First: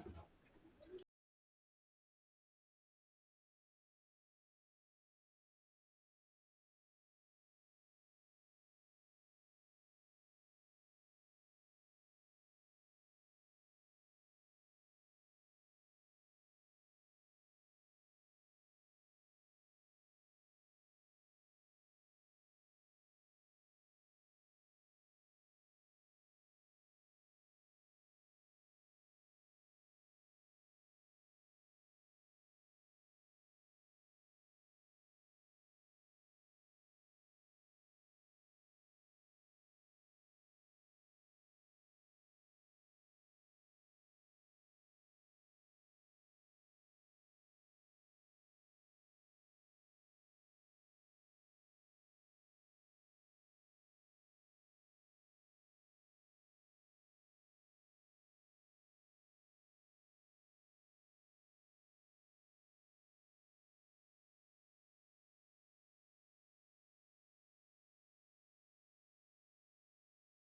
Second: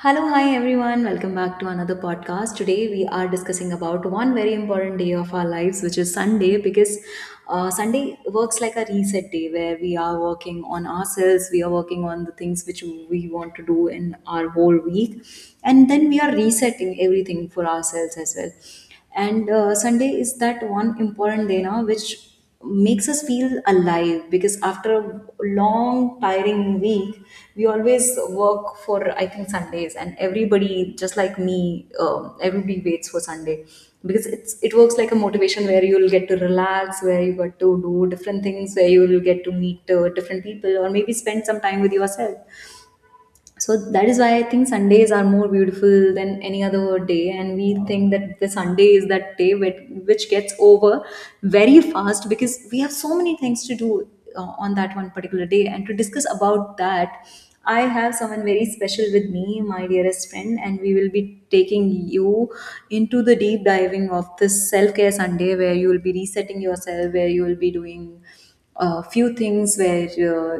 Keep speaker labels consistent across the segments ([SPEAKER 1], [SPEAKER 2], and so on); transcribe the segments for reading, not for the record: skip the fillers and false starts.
[SPEAKER 1] Hello, hi everyone. Welcome back to another podcast. Today we are discussing about one very important day of our lives, which is Sunday, because Sunday works like a reset day where we are working on ourselves, we are working on the things which we want to do in our whole week, and then we are resetting everything for ourselves as well. And Sunday is that one important day now, which makes us feel alive because after a long tiring week we always work for, I think, Sundays, and everybody, just like me, everybody waits for Sunday because it works like a motivation, where you'll get to relax, where you get to do different things, where you'll get to meet different people, or maybe spend some time with yourself. So that is why I think Sundays are more beautiful than any other day, and we think that the Sunday is that day which gets over very fast because we have so many things to do on that one particular day. And to discuss about that, I have someone very special with me, my dearest friend, and we will be taking you into the deep diving of this self-care Sunday, where you will be resetting yourself, where you will be doing a few things where, uh,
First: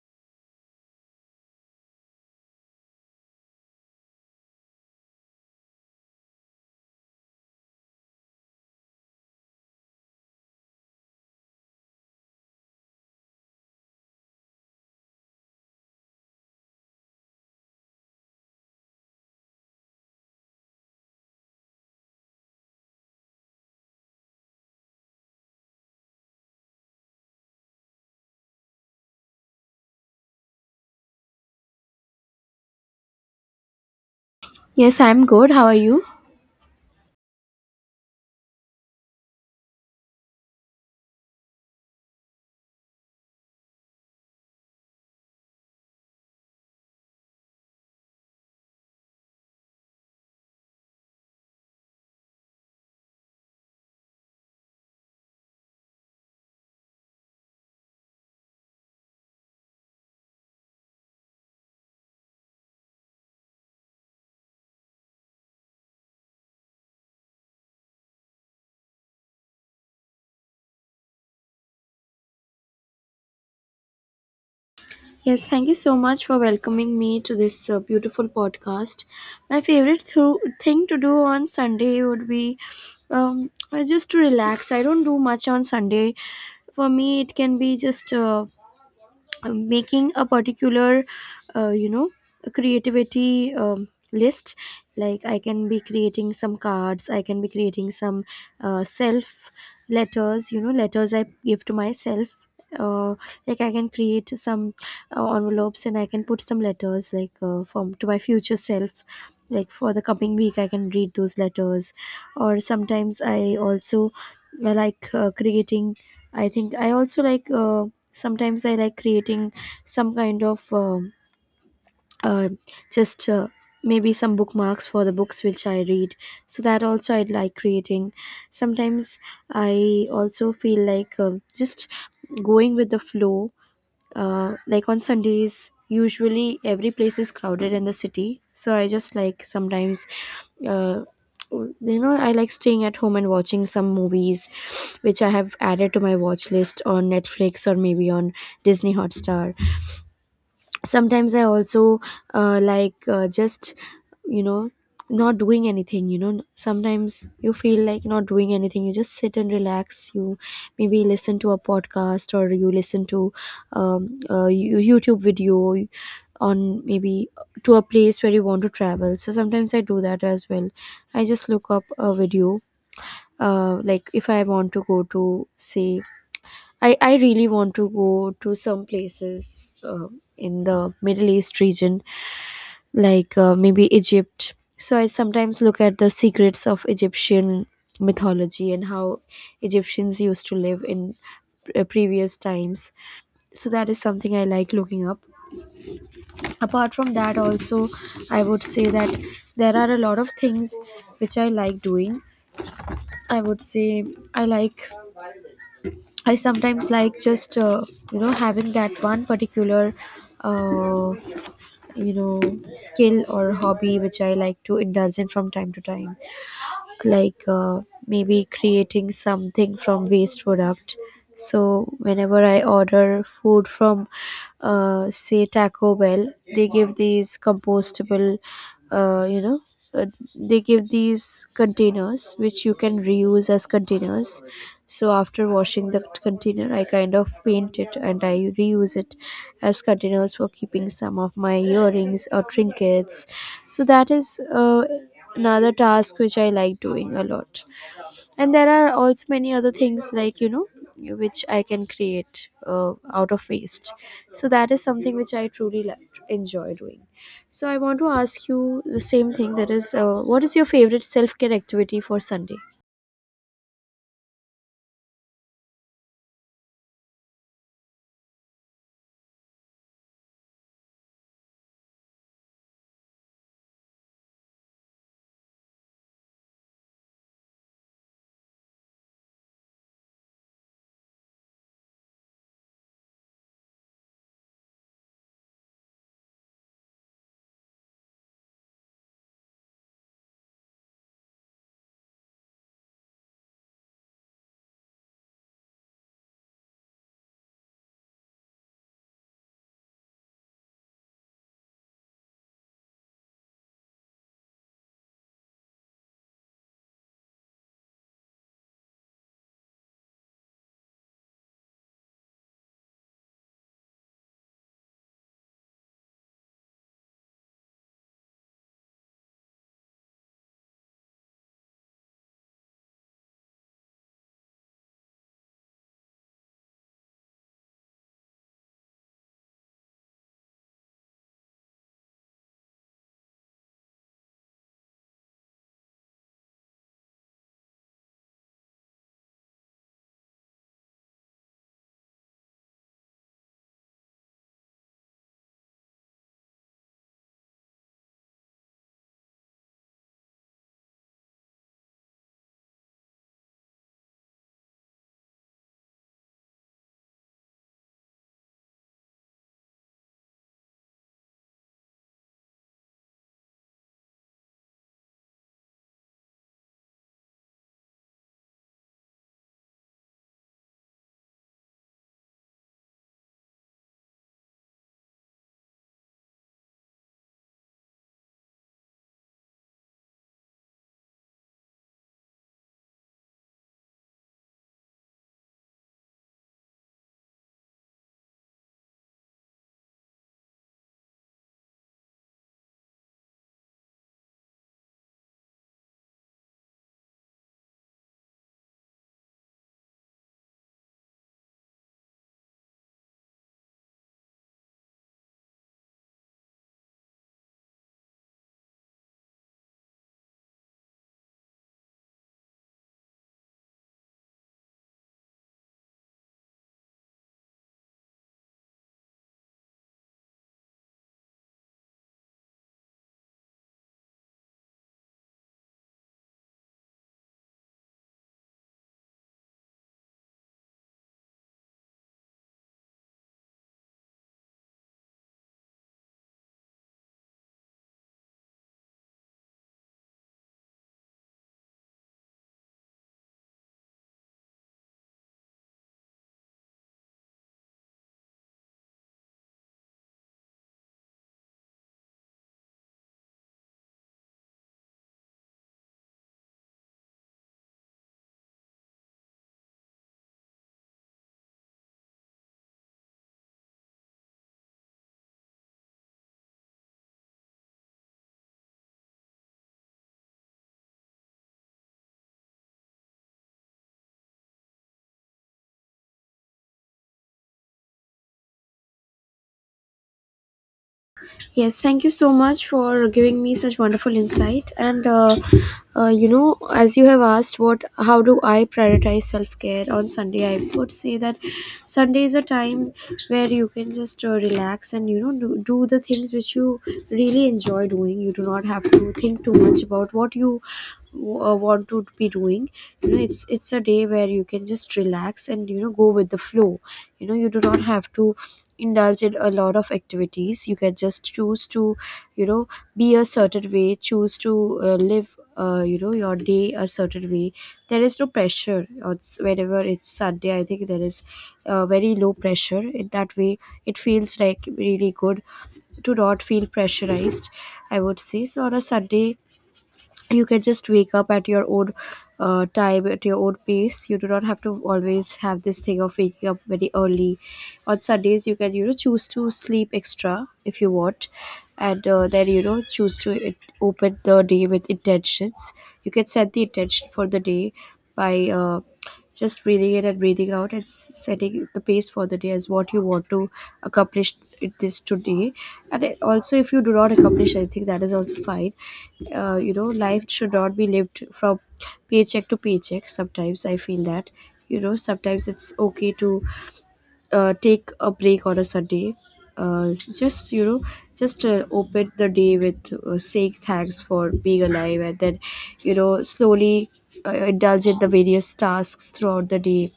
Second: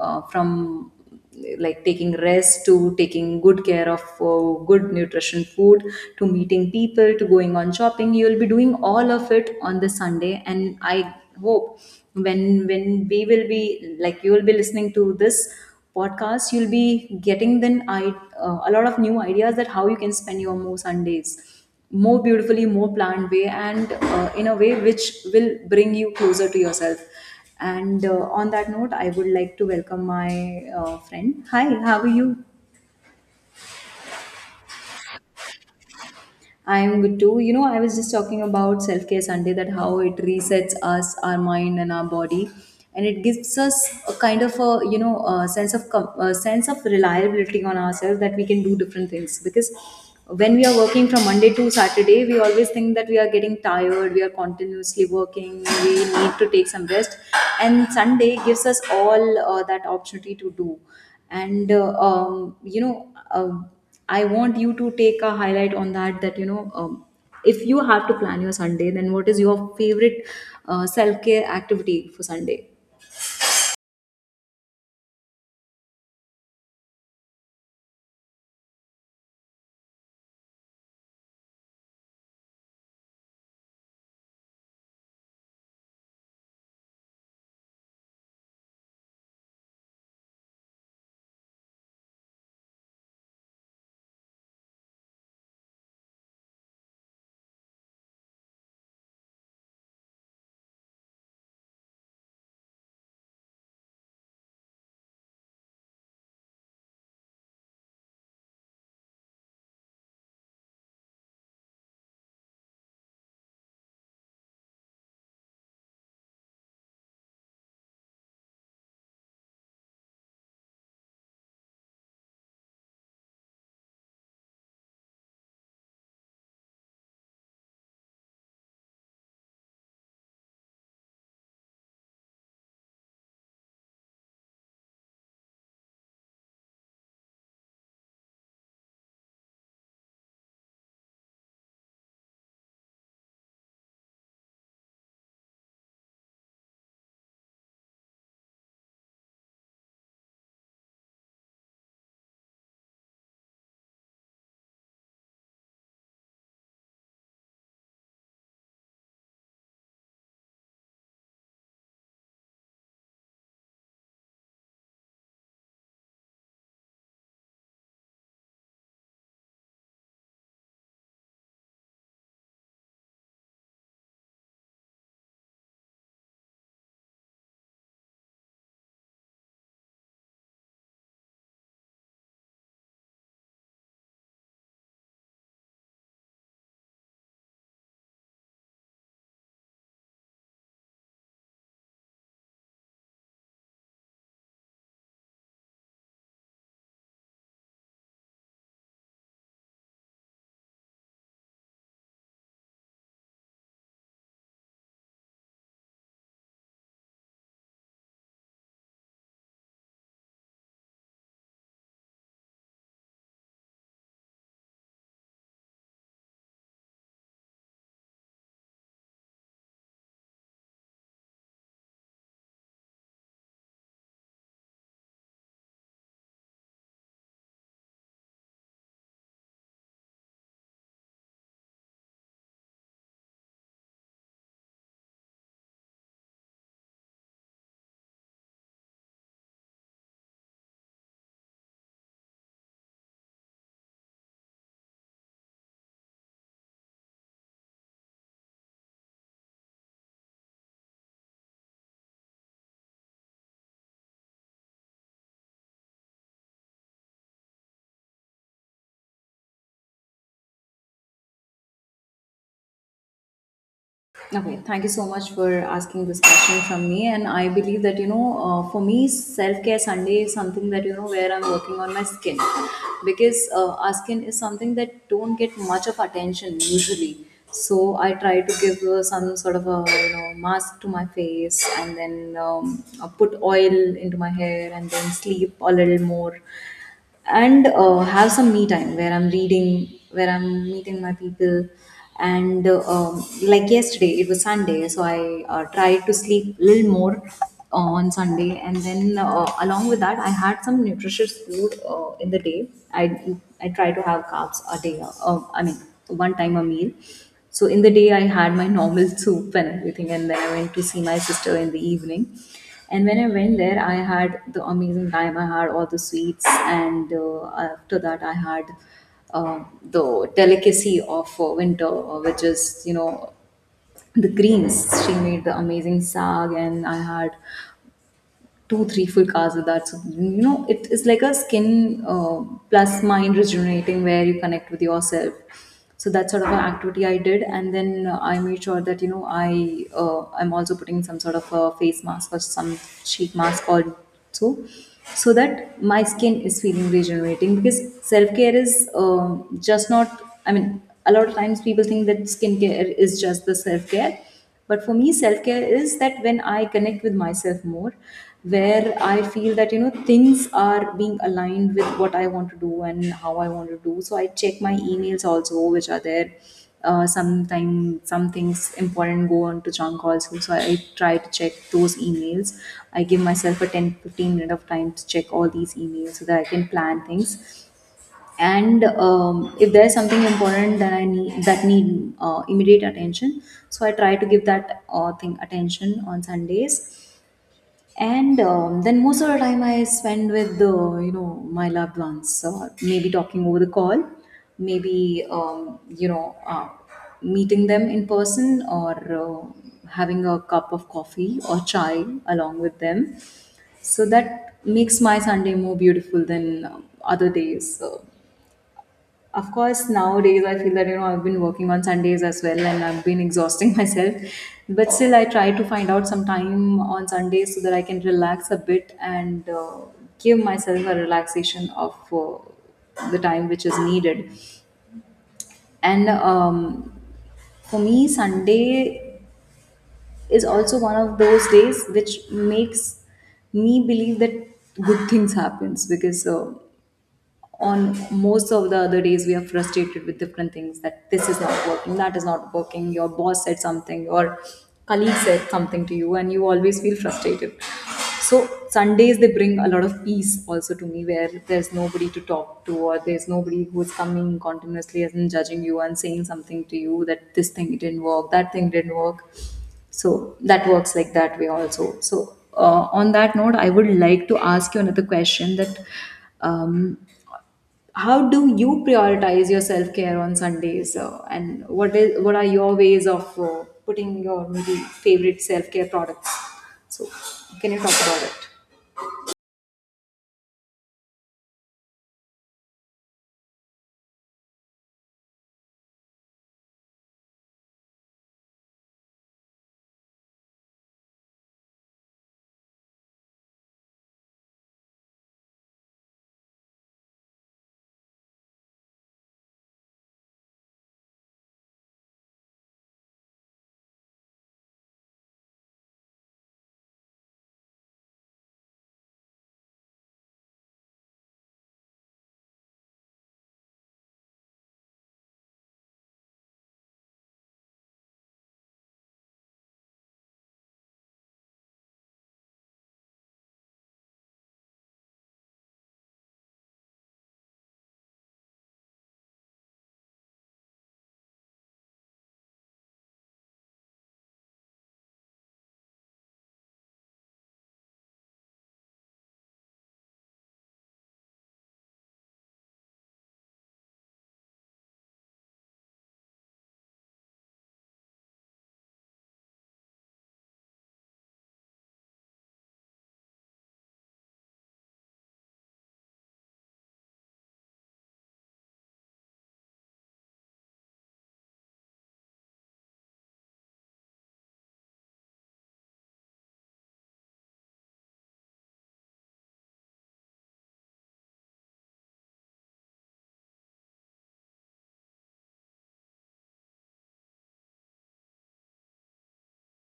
[SPEAKER 1] uh, from like taking rest to taking good care of good nutrition food, to meeting people, to going on shopping. You will be doing all of it on the Sunday, and I hope when when we will be like you will be listening to this podcast, you'll be getting then, I a lot of new ideas, that how you can spend your more Sundays more beautifully, more planned way, and in a way which will bring you closer to yourself. And on that note, I would like to welcome my friend. Hi, how are you?
[SPEAKER 2] Yes, I'm good. How are you?
[SPEAKER 1] I'm good too. You know, I was just talking about Self Care Sunday, that how it resets us, our mind, and our body, and it gives us a kind of a, you know, a sense of reliability on ourselves, that we can do different things, because when we are working from Monday to Saturday, we always think that we are getting tired, we are continuously working, we need to take some rest, and Sunday gives us all that opportunity to do. And I want you to take a highlight on that. That, if you have to plan your Sunday, then what is your favorite self care activity for Sunday?
[SPEAKER 2] Yes, thank you so much for welcoming me to this beautiful podcast. My favorite thing to do on Sunday would be just to relax. I don't do much on Sunday. For me, it can be just making a particular, uh, you know, a creativity list. Like I can be creating some cards. I can be creating some self letters. You know, letters I give to myself. Uh, like I can create some envelopes and I can put some letters like from to my future self, like for the coming week I can read those letters. Or sometimes I also creating, I think I also like sometimes I like creating some kind of uh, just maybe some bookmarks for the books which I read, so that also I like creating. Sometimes I also feel like just going with the flow. Like on Sundays, usually every place is crowded in the city, so I just like, sometimes, uh, you know, I like staying at home and watching some movies which I have added to my watch list on Netflix or maybe on Disney Hotstar. Sometimes I also just, you know, not doing anything. You know, sometimes you feel like not doing anything, you just sit and relax. You maybe listen to a podcast or you listen to a YouTube video on maybe to a place where you want to travel. So sometimes I do that as well. I just look up a video, like if I want to go to say, I really want to go to some places, in the Middle East region, like maybe Egypt. So I sometimes look at the secrets of Egyptian mythology and how Egyptians used to live in previous times. So that is something I like looking up. Apart from that, also, I would say that there are a lot of things which I like doing. I would say I like, I sometimes like just, you know, having that one particular uh, you know skill or hobby which I like to indulge in from time to time, like maybe creating something from waste product. So whenever I order food from, say, Taco Bell, they give these compostable uh, you know uh, they give these containers which you can reuse as containers. So after washing the container, I kind of paint it and I reuse it as containers for keeping some of my earrings or trinkets. So that is another task which I like doing a lot. And there are also many other things, like, you know, which I can create out of waste. So that is something which I truly like, enjoy doing. So I want to ask you the same thing. That is, what is your favorite self care activity for Sunday?
[SPEAKER 1] Okay, thank you so much for asking this question from me. And I believe that, for me, self care Sunday is something that, where I'm working on my skin, because our skin is something that don't get much of attention usually. So I try to give some sort of a, mask to my face, and then put oil into my hair and then sleep a little more, and have some me time where I'm reading, where I'm meeting my people. And like yesterday, it was Sunday, so I tried to sleep a little more on Sunday. And then, along with that, I had some nutritious food in the day. I try to have carbs a day, I mean, one time a meal. So in the day, I had my normal soup and everything, and then I went to see my sister in the evening. And when I went there, I had the amazing time. I had all the sweets, and after that, I had the delicacy of winter, which is, the greens. She made the amazing sag, and I had 2-3 full cars with that. So you know, it is like a skin plus mind rejuvenating, where you connect with yourself. So that sort of an activity I did, and then I made sure that, I I'm also putting some sort of a face mask or some sheet mask also, so that my skin is feeling regenerating, because self-care is, just not, I mean, a lot of times people think that skincare is just the self-care, but for me self care is that, when I connect with myself more, where I feel that, things are being aligned with what I want to do and how I want to do. So I check my emails also, which are there, sometime some things important go on to junk also, so I try to check those emails. I give myself a 10-15 of time to check all these emails, so that I can plan things. And if there is something important that I need, that need immediate attention, so I try to give that thing attention on Sundays. And then most of the time I spend with the, my loved ones, maybe talking over the call, maybe meeting them in person, or having a cup of coffee or chai along with them, so that makes my Sunday more beautiful than, other days. So, of course, nowadays I feel that, I've been working on Sundays as well, and I've been exhausting myself. But still, I try to find out some time on Sundays, so that I can relax a bit and give myself a relaxation of the time which is needed. And for me, Sunday is also one of those days which makes me believe that good things happens because. On most of the other days we are frustrated with different things, that this is not working, that is not working, your boss said something, your colleague said something to you, and you always feel frustrated. So Sundays, they bring a lot of peace also to me, where there's nobody to talk to, or there's nobody who's coming continuously and judging you and saying something to you, that this thing didn't work, that thing didn't work. So that works like that way also. So on that note, I would like to ask you another question, that um, how do you prioritize your self care on Sundays? And what are your ways of putting your maybe favorite self care products? So, can you talk about it?
[SPEAKER 2] Yes, thank you so much for giving me such wonderful insight. And as you have asked, what, how do I prioritize self care on Sunday? I would say that Sunday is a time where you can just relax and, you know, do the things which you really enjoy doing. You do not have to think too much about what you want to be doing. You know, it's a day where you can just relax and, you know, go with the flow. You know, you do not have to indulge in a lot of activities. You can just choose to, you know, be a certain way, choose to live your day a certain way. There is no pressure on whenever it's Sunday. I think there is very low pressure in that way. It feels like really good to not feel pressurized, I would say. So on a Sunday, you can just wake up at your own time, at your own pace. You do not have to always have this thing of waking up very early. On Sundays, you can, you know, choose to sleep extra if you want. And then, you know, choose to it, open the day with intentions. You can set the intention for the day by just breathing in and breathing out and setting the pace for the day as what you want to accomplish it this today. And it- also if you do not accomplish anything, that is also fine. Life should not be lived from paycheck to paycheck. Sometimes I feel that, you know, sometimes it's okay to take a break on a Sunday. Just you know, just open the day with saying thanks for being alive, and then, you know, slowly indulge in the various tasks throughout the day.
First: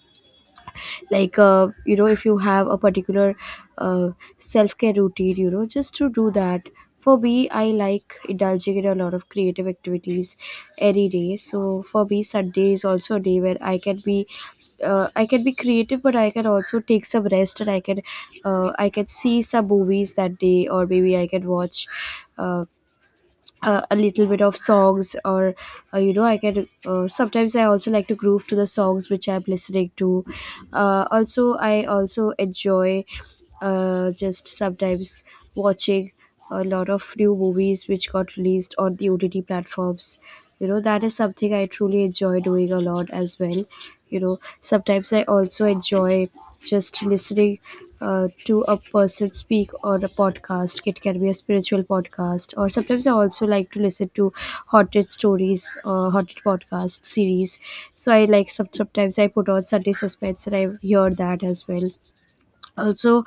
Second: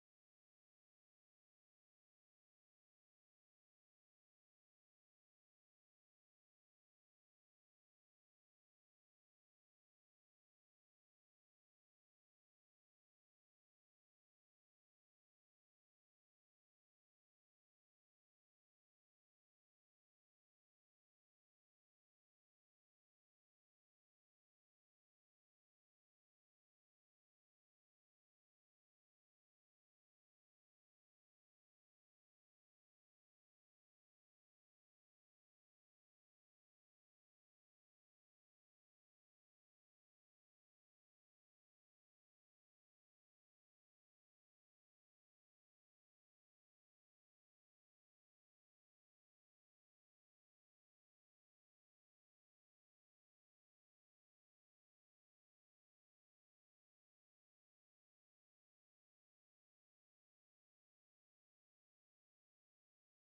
[SPEAKER 2] Like if you have a particular uh, self-care routine, you know, just to do that. For me, I like indulging in a lot of creative activities any day. So for me, Sunday is also a day where I can be I can be creative, but I can also take some rest, and I can I can see some movies that day, or maybe I can watch uh, a little bit of songs, or you know, I can sometimes I also like to groove to the songs which I'm listening to. Also I also enjoy just sometimes watching a lot of new movies which got released on the OTT platforms. You know, that is something I truly enjoy doing a lot as well. You know, sometimes I also enjoy just listening to a person speak on a podcast. It can be a spiritual podcast, or sometimes I also like to listen to haunted stories, haunted podcast series. So I like some, sometimes I put on Sunday Suspense and I hear that as well. Also,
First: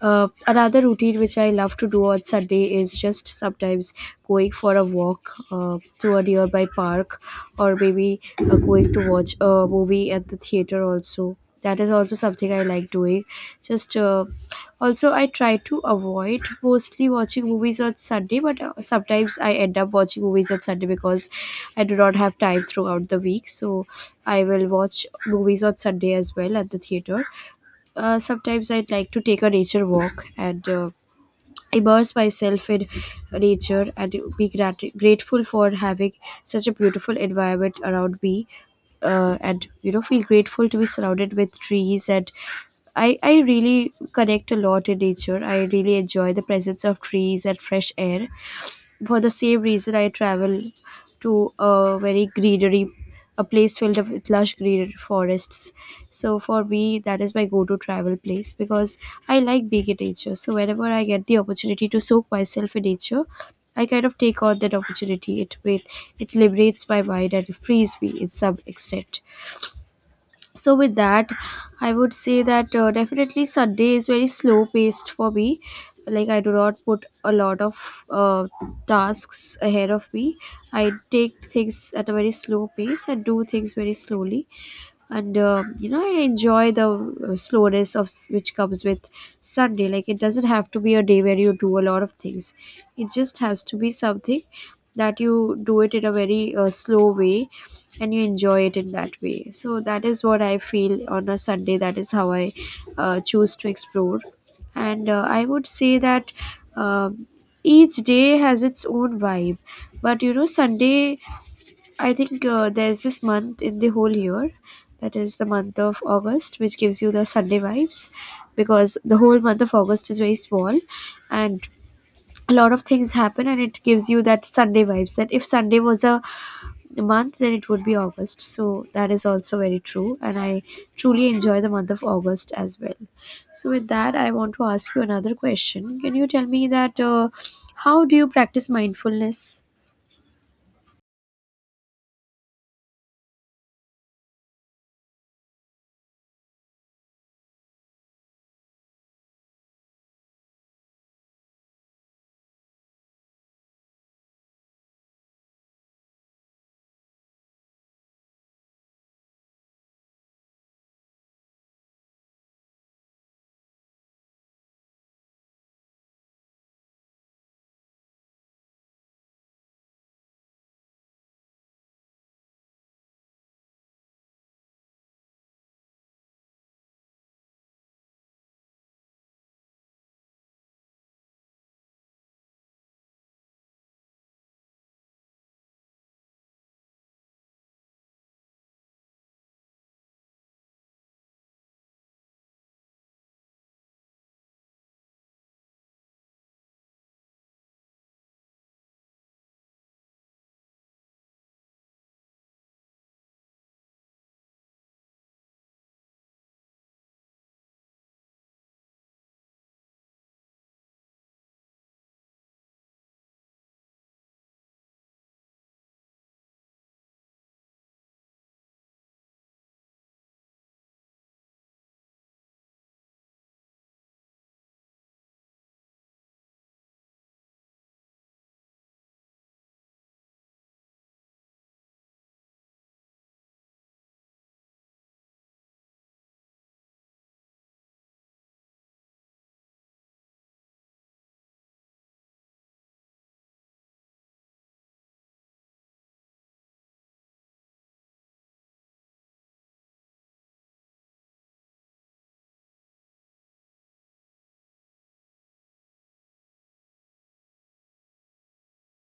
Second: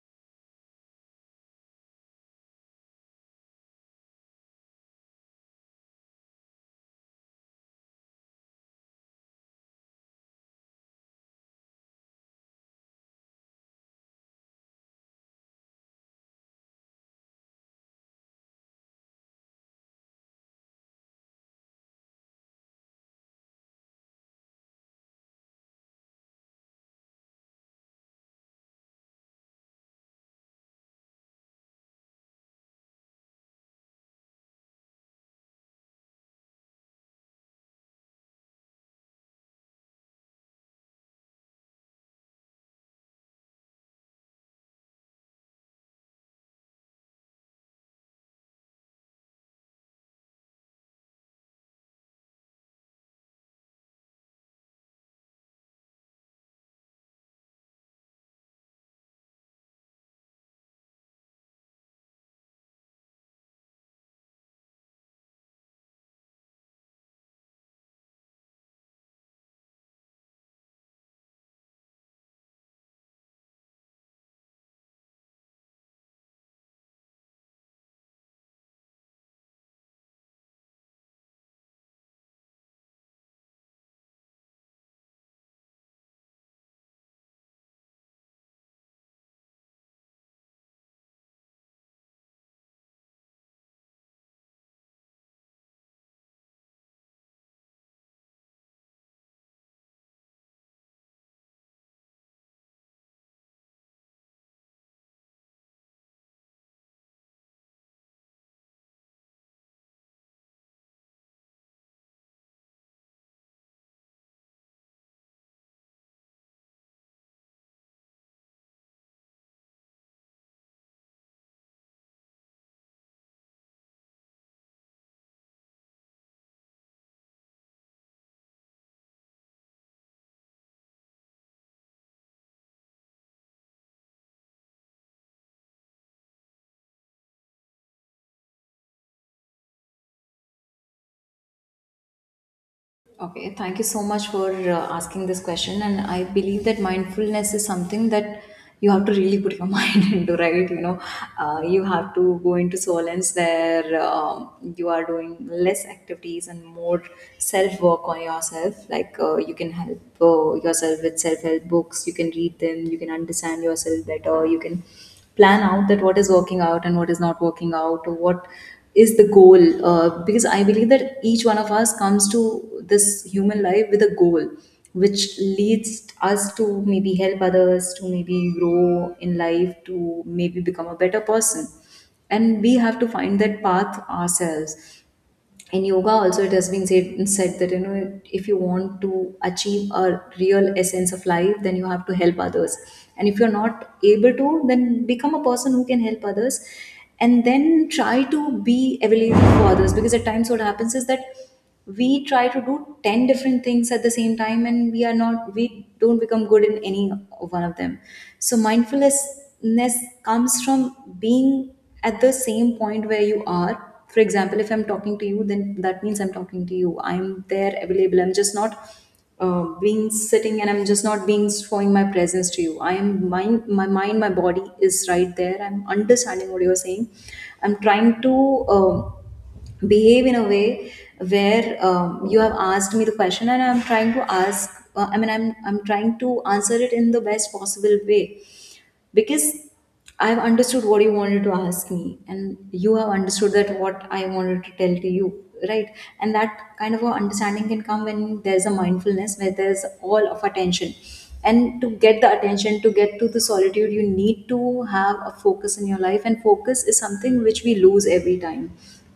[SPEAKER 2] another routine which I love to do on Sunday is just sometimes going for a walk to a nearby park, or maybe going to watch a movie at the theater also. That is also something I like doing. Just also I try to avoid mostly watching movies on Sunday, but sometimes I end up watching movies on Sunday because I do not have time throughout the week, so I will watch movies on Sunday as well at the theater. Sometimes I'd like to take a nature walk and immerse myself in nature and be grateful for having such a beautiful environment around me. And you know, feel grateful to be surrounded with trees. And I really connect a lot in nature. I really enjoy the presence of trees and fresh air. For the same reason, I travel to a very greenery, a place filled up with lush green forests. So for me, that is my go-to travel place because I like being in nature. So whenever I get the opportunity to soak myself in nature, I kind of take on that opportunity. It will, it liberates my mind and frees me in some extent. So with that, I would say that definitely Sunday is very slow paced for me. Like I do not put a lot of tasks ahead of me. I take things at a very slow pace and do things very slowly. And I enjoy the slowness of which comes with Sunday. Like it doesn't have to be a day where you do a lot of things. It just has to be something that you do it in a very slow way, and you enjoy it in that way. So that is what I feel on a Sunday. That is how I choose to explore. And I would say that um each day has its own vibe. But, you know, Sunday, I think there's this month in the whole year, that is the month of August, which gives you the Sunday vibes, because the whole month of August is very small and a lot of things happen, and it gives you that Sunday vibes. That if Sunday was a month, then it would be August. So that is also very true. And I truly enjoy the month of August as well. So, with that, I want to ask you another question. Can you tell me that how do you practice mindfulness?
[SPEAKER 1] Okay, thank you so much for asking this question. And I believe that mindfulness is something that you have to really put your mind into, right? You have to go into silence, where you are doing less activities and more self work on yourself. Like, you can help yourself with self help books, you can read them, you can understand yourself better, you can plan out that what is working out and what is not working out, or what is the goal, because I believe that each one of us comes to this human life with a goal, which leads us to maybe help others, to maybe grow in life, to maybe become a better person, and we have to find that path ourselves. In yoga also it has been said that, if you want to achieve a real essence of life, then you have to help others, and if you're not able to, then become a person who can help others, and then try to be available for others. Because at times what happens is that we try to do 10 different things at the same time, and we are not we don't become good in any one of them. So mindfulness comes from being at the same point where you are. For example, if I'm talking to you, then that means I'm talking to you, I'm there, available, I'm just not being sitting, and I'm just not being showing my presence to you. I am mind my mind my body is right there. I'm understanding what you're saying, I'm trying to, um, behave in a way where, you have asked me the question, and I'm trying to ask I mean, I'm trying to answer it in the best possible way, because I've understood what you wanted to ask me, and you have understood that what I wanted to tell to you, right? And that kind of a understanding can come when there's a mindfulness, where there's all of attention. And to get the attention, to get to the solitude, you need to have a focus in your life, and focus is something which we lose every time.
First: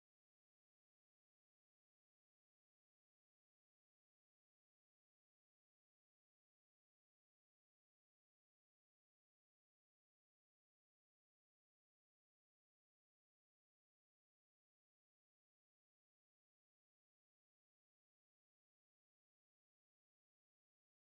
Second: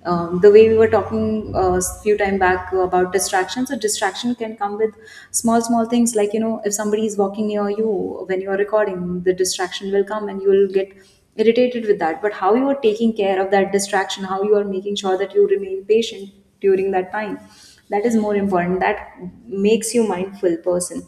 [SPEAKER 1] The way we were talking a few time back about distraction, so distraction can come with small small things, like if somebody is walking near you when you are recording, the distraction will come and you will get irritated with that. But how you are taking care of that distraction, how you are making sure that you remain patient during that time, that is more important. That makes you mindful person,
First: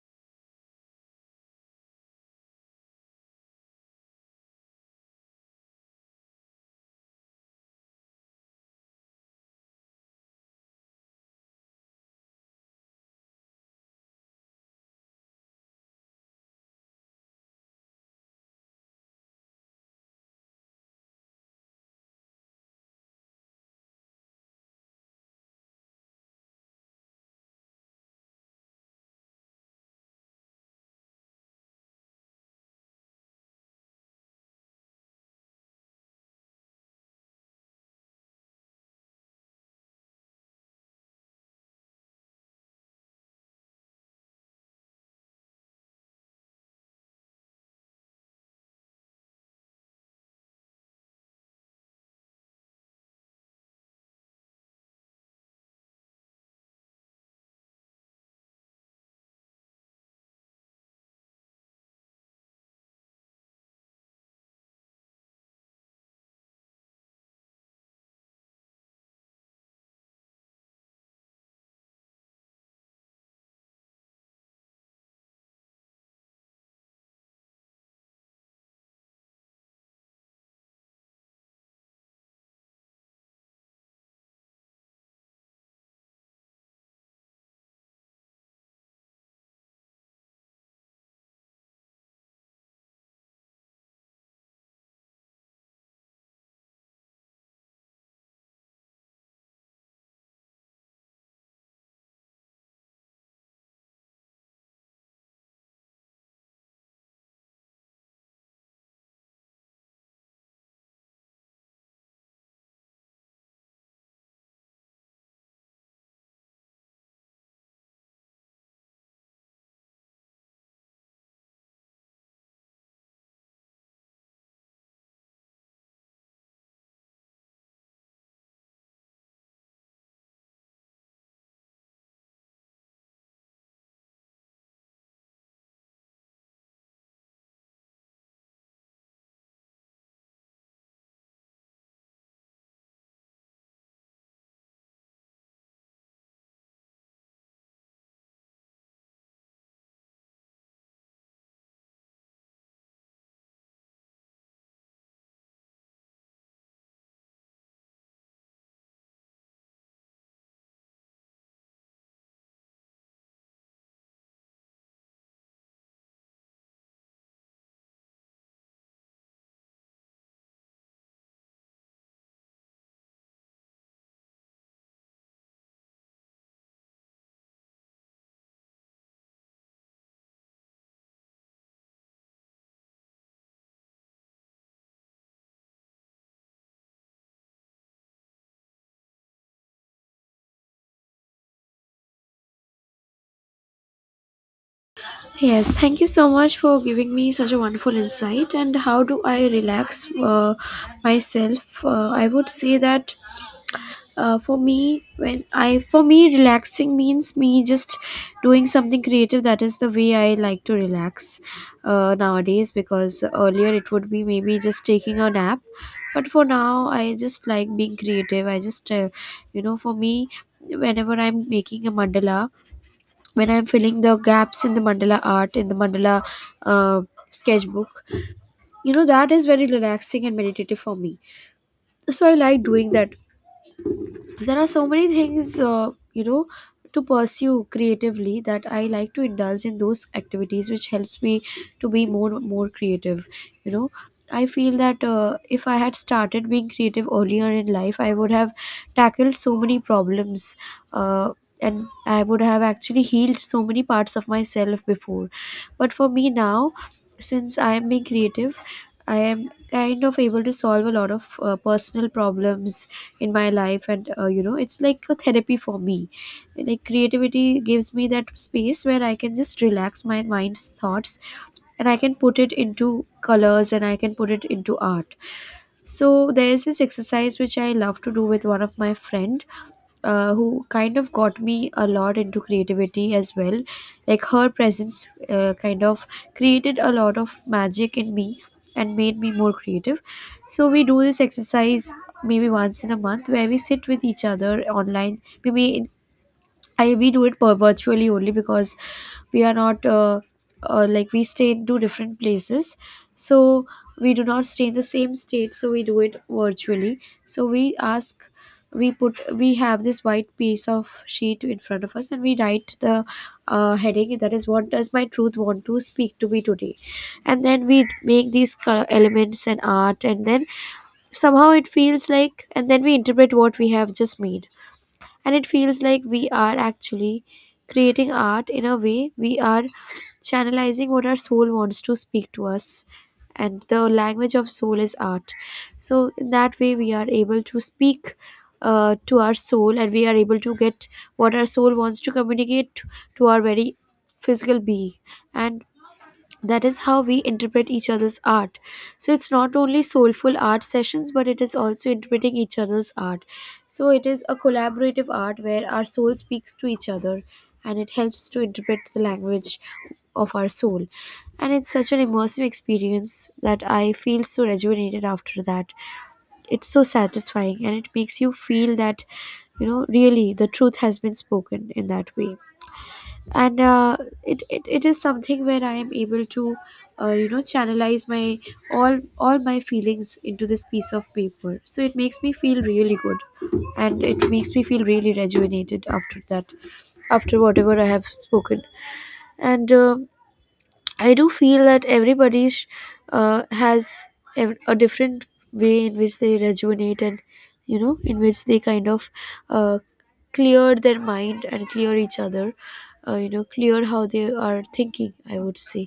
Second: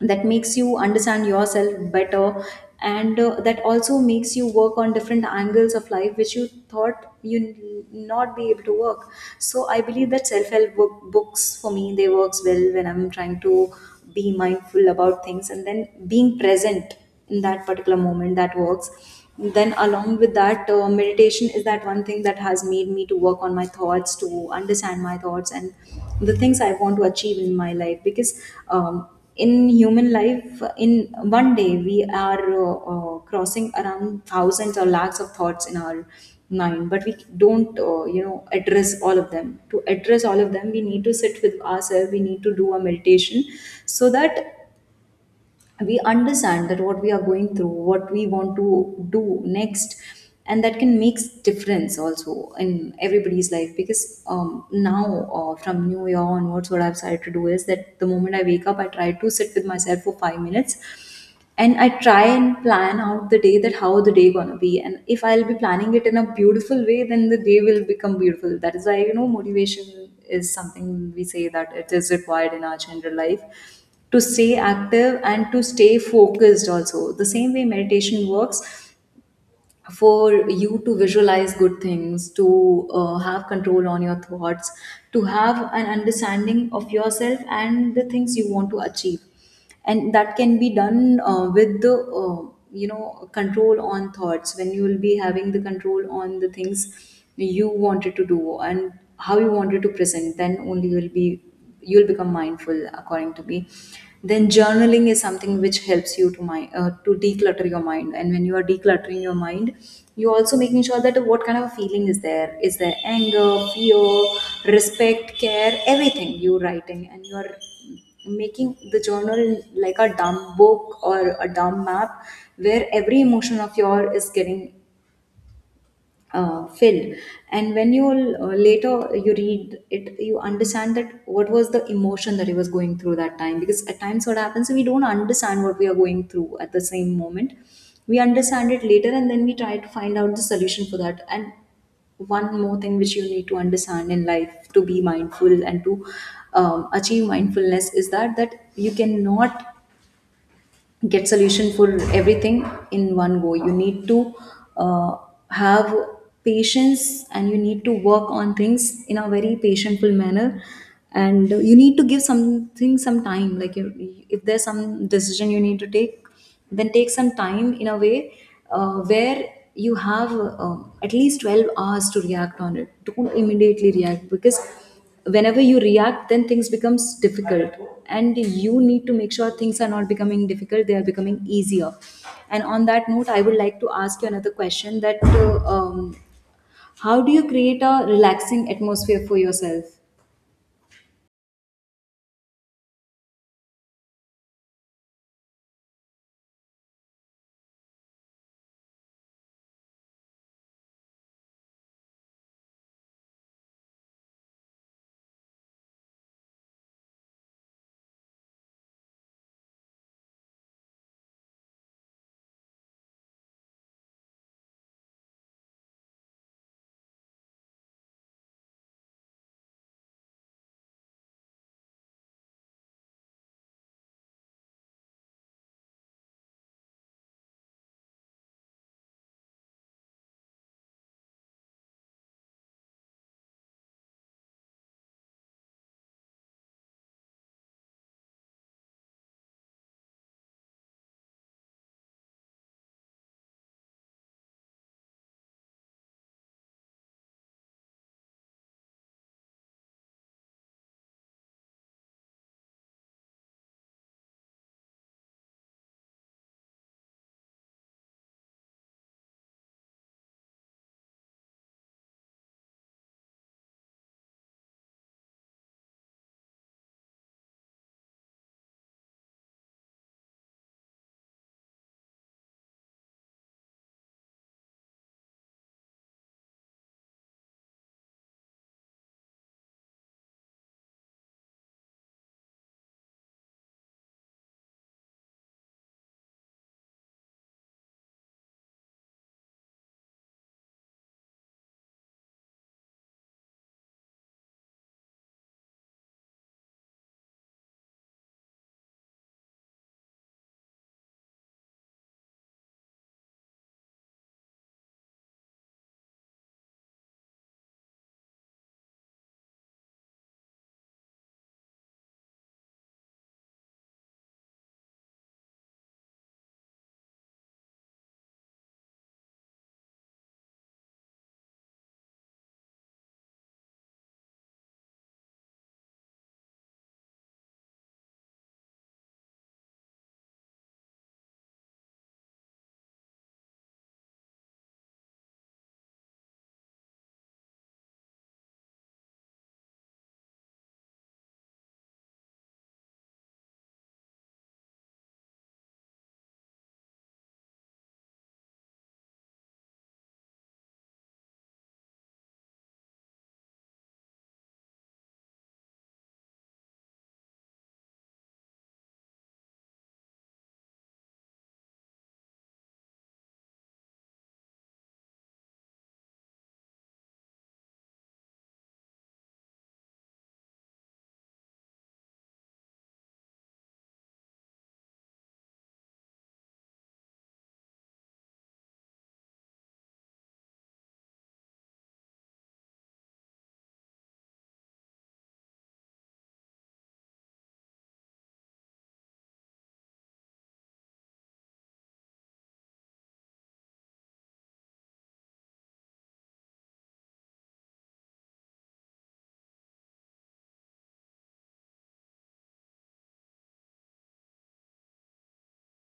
[SPEAKER 1] that makes you understand yourself better, and that also makes you work on different angles of life which you thought you not be able to work. So I believe that self-help book, books for me, they works well when I'm trying to be mindful about things and then being present in that particular moment, that works. Then along with that, meditation is that one thing that has made me to work on my thoughts, to understand my thoughts and the things I want to achieve in my life. Because in human life, in one day, we are crossing around thousands or lakhs of thoughts in our mind, but we don't address all of them. To address all of them, we need to sit with ourselves, we need to do a meditation, so that we understand that what we are going through, what we want to do next. And that can make difference also in everybody's life. Because now from new year onwards, what I've started to do is that the moment I wake up, I try to sit with myself for 5 minutes and I try and plan out the day, that how the day gonna be. And if I'll be planning it in a beautiful way, then the day will become beautiful. That is why, you know, motivation is something we say that it is required in our general life to stay active and to stay focused. Also the same way meditation works for you to visualize good things, to have control on your thoughts, to have an understanding of yourself and the things you want to achieve. And that can be done with the you know, control on thoughts. When you will be having the control on the things you wanted to do and how you wanted to present, then only you will be, you'll become mindful, according to me. Then journaling is something which helps you to mind to declutter your mind. And when you are decluttering your mind, you're also making sure that what kind of a feeling is there. Is there anger, fear, respect, care? Everything you're writing, and you're making the journal like a dumb book or a dumb map, where every emotion of your is getting filled. And when you, later you read it, you understand that what was the emotion that he was going through that time. Because at times what happens, we don't understand what we are going through at the same moment. We understand it later, and then we try to find out the solution for that. And one more thing which you need to understand in life, to be mindful and to achieve mindfulness, is that that you cannot get solution for everything in one go. You need to uh, have patience, and you need to work on things in a very patientful manner. And you need to give something some time. Like if there's some decision you need to take, then take some time, in a way where you have at least 12 hours to react on it. Don't immediately react, because whenever you react, then things becomes difficult. And you need to make sure things are not becoming difficult, they are becoming easier. And on that note, I would like to ask you another question, that how do you create a relaxing atmosphere for yourself?
[SPEAKER 2] Yes, thank you so much for giving me such a wonderful insight. And how do I relax myself? I would say that for me, when I, for me, relaxing means me just doing something creative. That is the way I like to relax nowadays. Because earlier it would be maybe just taking a nap, but for now I just like being creative. I just for me whenever I'm making a mandala, when I'm filling the gaps in the mandala art, in the mandala uh, sketchbook, you know, that is very relaxing and meditative for me, so I like doing that. So there are so many things, you know, to pursue creatively that I like to indulge in those activities which helps me to be more creative, you know. I feel that if I had started being creative earlier in life, I would have tackled so many problems, uh, and I would have actually healed so many parts of myself before. But for me now, since I am being creative, I am kind of able to solve a lot of personal problems in my life, and you know, it's like a therapy for me. Like, creativity gives me that space where I can just relax my mind's thoughts, and I can put it into colors, and I can put it into art. So there is this exercise which I love to do with one of my friend, who kind of got me a lot into creativity as well. Like, her presence kind of created a lot of magic in me and made me more creative. So we do this exercise maybe once in a month, where we sit with each other online. Maybe I we do it per virtually only, because we are not like, we stay in two different places, so we do not stay in the same state. So we do it virtually. So we ask, we have this white piece of sheet in front of us, and we write the heading, that is, what does my truth want to speak to me today, and then we make these elements and art, and then somehow it feels like, and then we interpret what we have just made, and it feels like we are actually creating art. In a way, we are channelizing what our soul wants to speak to us, and the language of soul is art. So in that way, we are able to speak to our soul, and we are able to get what our soul wants to communicate to our very physical being. And that is how we interpret each other's art. So it's not only soulful art sessions, but it is also interpreting each other's art. So it is a collaborative art where our soul speaks to each other, and it helps to interpret the language of our soul. And it's such an immersive experience that I feel so rejuvenated after that. It's so satisfying, and it makes you feel that, you know, really the truth has been spoken in that way. And it is something where I am able to channelize my all my feelings into this piece of paper, so it makes me feel really good, and it makes me feel really rejuvenated after that, after whatever I have spoken. And I do feel that has a different way in which they rejuvenate, and you know, in which they kind of uh, clear their mind and clear each other, you know, clear how they are thinking, I would say.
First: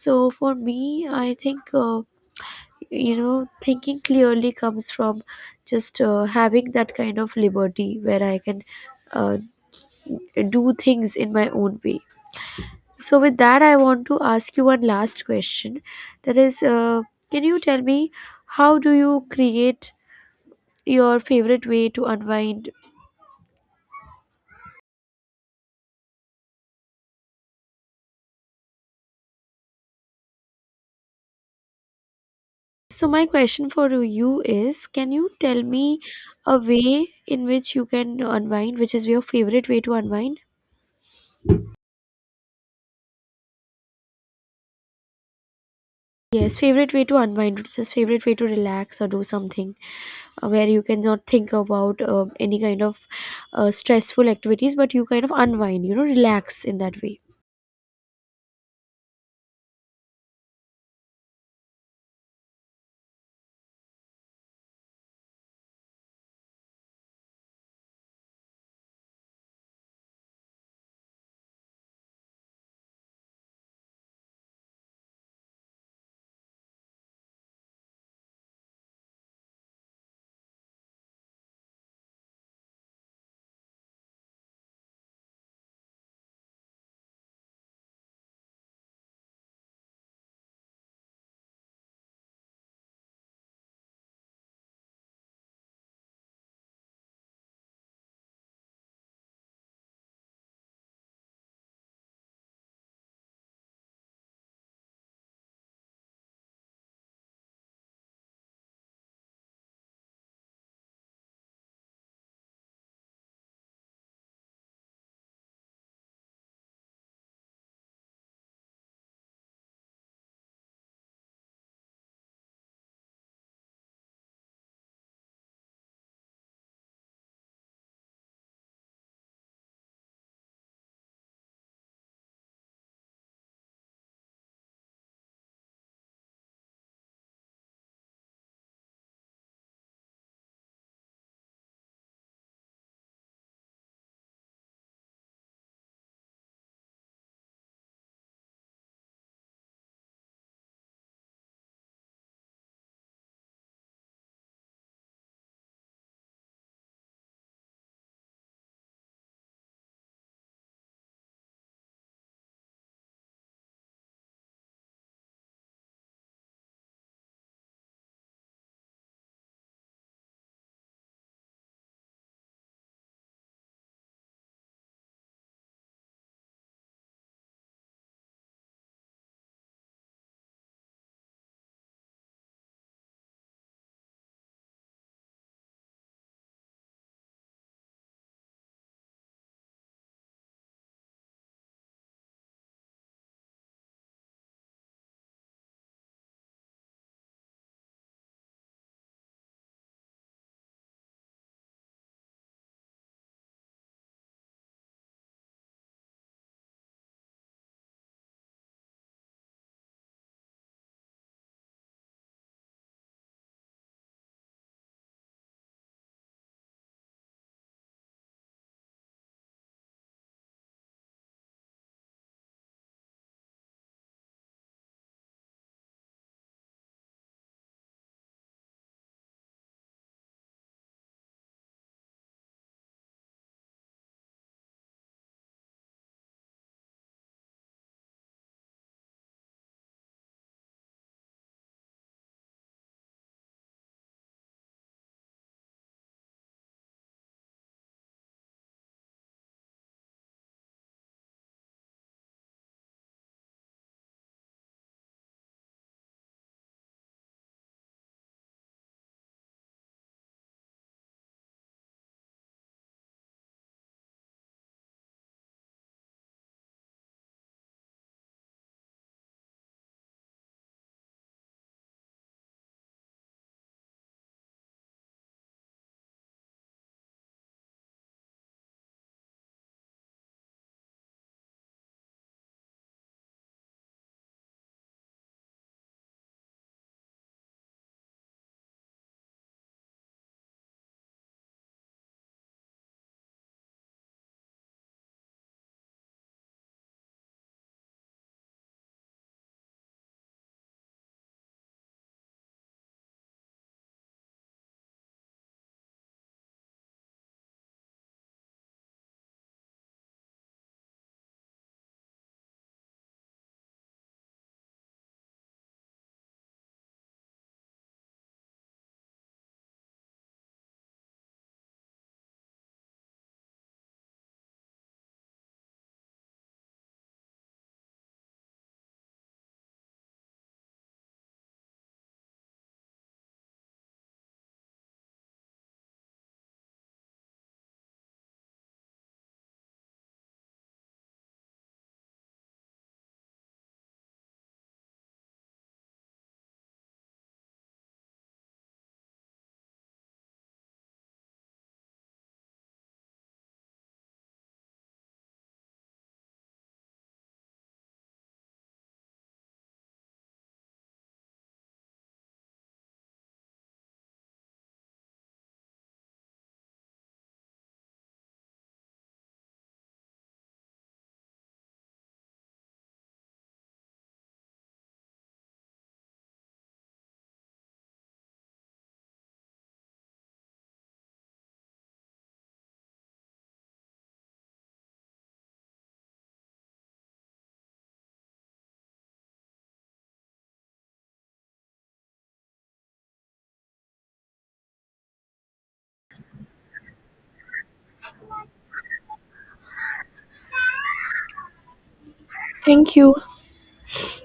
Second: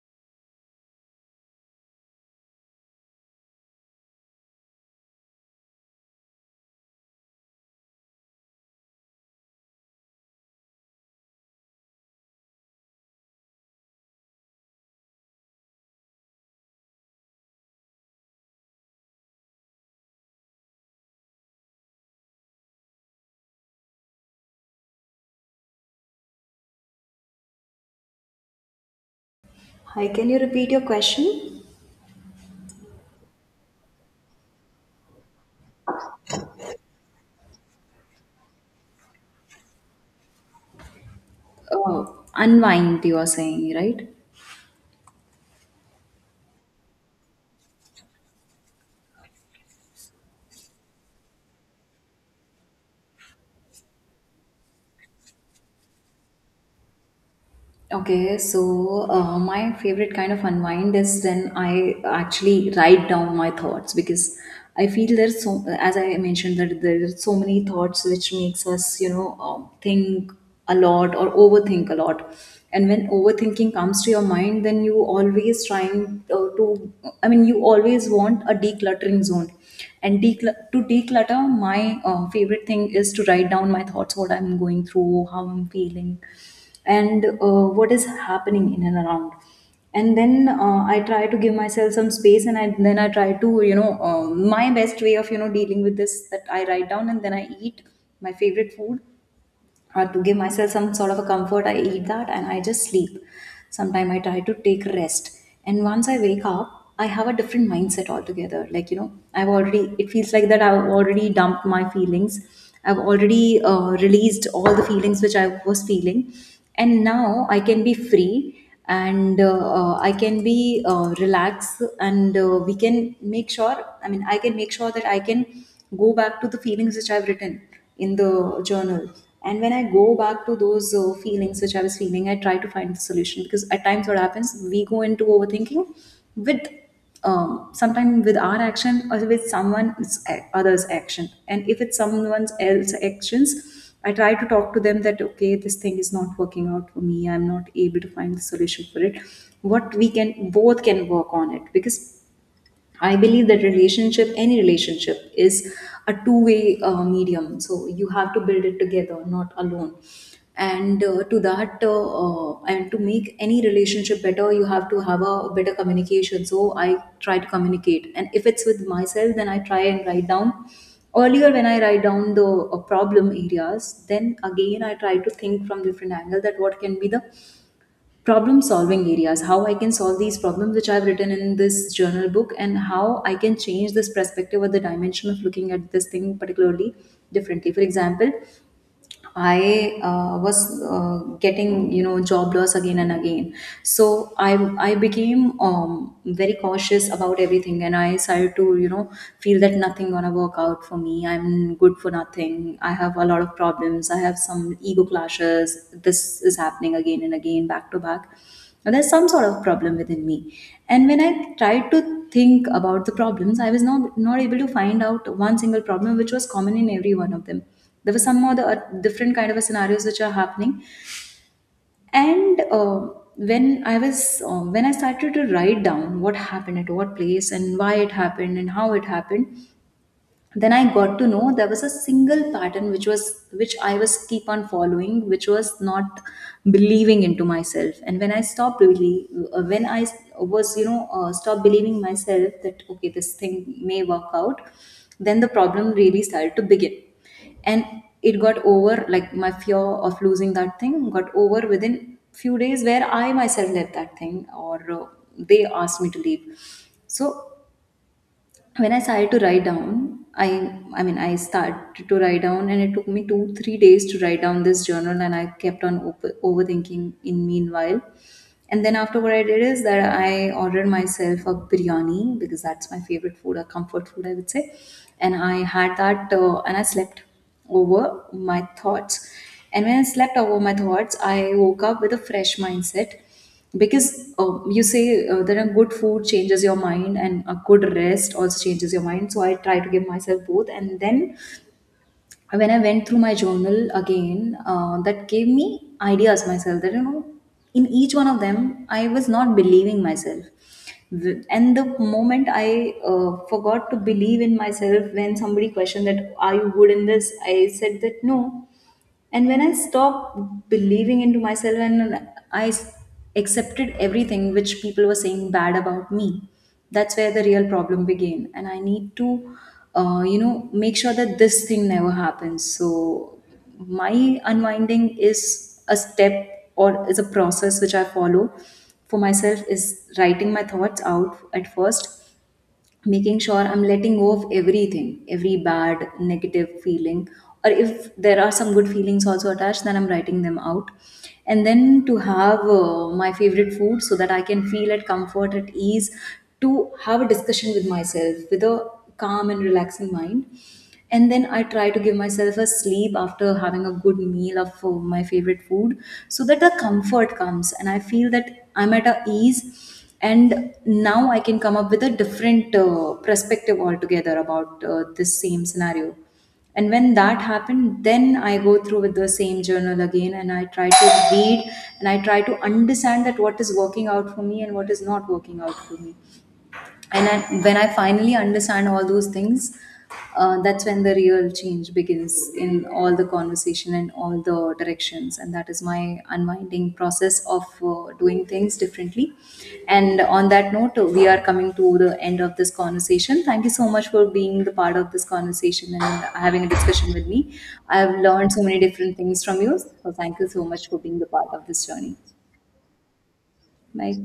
[SPEAKER 2] So for me, I think you know, thinking clearly comes from just having that kind of liberty where I can uh, do things in my own way. So with that, I want to ask you one last question, that is, can you tell me, how do you create your favorite way to unwind?
[SPEAKER 1] Hi, can you repeat your question?
[SPEAKER 2] So my question for you is, can you tell me a way in which you can unwind, which is your favorite way to unwind?
[SPEAKER 1] uh, Unwind, you are saying, right?
[SPEAKER 2] Yes, favorite way to unwind, which is favorite way to relax or do something where you cannot think about any kind of stressful activities, but you kind of unwind, you know, relax in that way.
[SPEAKER 1] Okay, so my favorite kind of unwind is when I actually write down my thoughts. Because I feel there's so, as I mentioned, that there are so many thoughts which makes us, you know, think a lot or overthink a lot. And when overthinking comes to your mind, then you always trying to, I mean, you always want a decluttering zone. And to declutter, my favorite thing is to write down my thoughts, what I'm going through, how I'm feeling and what is happening in and around. And then I try to give myself some space. And I, then I try to, my best way of, you know, dealing with this, that I write down, and then I eat my favorite food. Or to give myself some sort of a comfort, I eat that and I just sleep. Sometimes I try to take rest, and once I wake up, I have a different mindset altogether. Like, you know, I've already, it feels like that I've already dumped my feelings, I've already released all the feelings which I was feeling, and now I can be free. And I can be relaxed. And we can make sure, I mean I can make sure that I can go back to the feelings which I've written in the journal. And when I go back to those feelings which I was feeling, I try to find the solution. Because at times what happens, we go into overthinking with, sometimes with our action or with someone others action. And if it's someone else actions, I try to talk to them that okay, this thing is not working out for me, I'm not able to find the solution for it, what we can both can work on it. Because I believe that relationship, any relationship, is a two-way medium. So you have to build it together, not alone. And to that, and to make any relationship better, you have to have a better communication. So I try to communicate, and if it's with myself, then I try and write down. Earlier, when I write down the problem areas, then again I try to think from different angle, that what can be the problem solving areas, how I can solve these problems which I've written in this journal book, and how I can change this perspective or the dimension of looking at this thing particularly differently. For example, I was getting, you know, job loss again and again. So I became very cautious about everything, and I started to, you know, feel that nothing gonna work out for me. I'm good for nothing. I have a lot of problems. I have some ego clashes. This is happening again and again, back to back. Now there's some sort of problem within me. And when I tried to think about the problems, I was not able to find out one single problem which was common in every one of them. There were some other different kind of scenarios which are happening. And when I was when I started to write down what happened at what place and why it happened and how it happened, then I got to know there was a single pattern which was, which I was keep on following, which was not believing into myself. And when I stopped really, when I was, you know, stopped believing myself that okay, this thing may work out, then the problem really started to begin. And it got over, like my fear of losing that thing got over within few days, where I myself left that thing, or they asked me to leave. So when I started to write down, I mean I started to write down, and it took me 2-3 days to write down this journal, and I kept on overthinking in meanwhile. And then after, what I did is that I ordered myself a biryani because that's my favorite food, a comfort food I would say. And I had that, and I slept over my thoughts. And when I slept over my thoughts, I woke up with a fresh mindset. Because you say that a good food changes your mind and a good rest also changes your mind. So I try to give myself both. And then when I went through my journal again, that gave me ideas myself, that you know, in each one of them, I was not believing myself. And the moment I forgot to believe in myself, when somebody questioned that, are you good in this, I said that no. And when I stopped believing into myself and I accepted everything which people were saying bad about me, that's where the real problem began. And I need to you know, make sure that this thing never happens. So my unwinding is a step, or is a process which I follow for myself, is writing my thoughts out at first, making sure I'm letting go of everything, every bad, negative feeling. Or if there are some good feelings also attached, then I'm writing them out. And then to have my favorite food so that I can feel at comfort, at ease. To have a discussion with myself with a calm and relaxing mind. And then I try to give myself a sleep after having a good meal of my favorite food, so that the comfort comes and I feel that I'm at a ease. And now I can come up with a different perspective altogether about this same scenario. And when that happened, then I go through with the same journal again, and I try to read, and I try to understand that what is working out for me and what is not working out for me. And I, when I finally understand all those things, that's when the real change begins in all the conversation and all the directions. And that is my unwinding process of doing things differently. And on that note, we are coming to the end of this conversation. Thank you so much for being the part of this conversation and having a discussion with me. I've learned so many different things from you, so thank you so much for being the part of this journey.
[SPEAKER 2] Thank you.
[SPEAKER 1] Bye.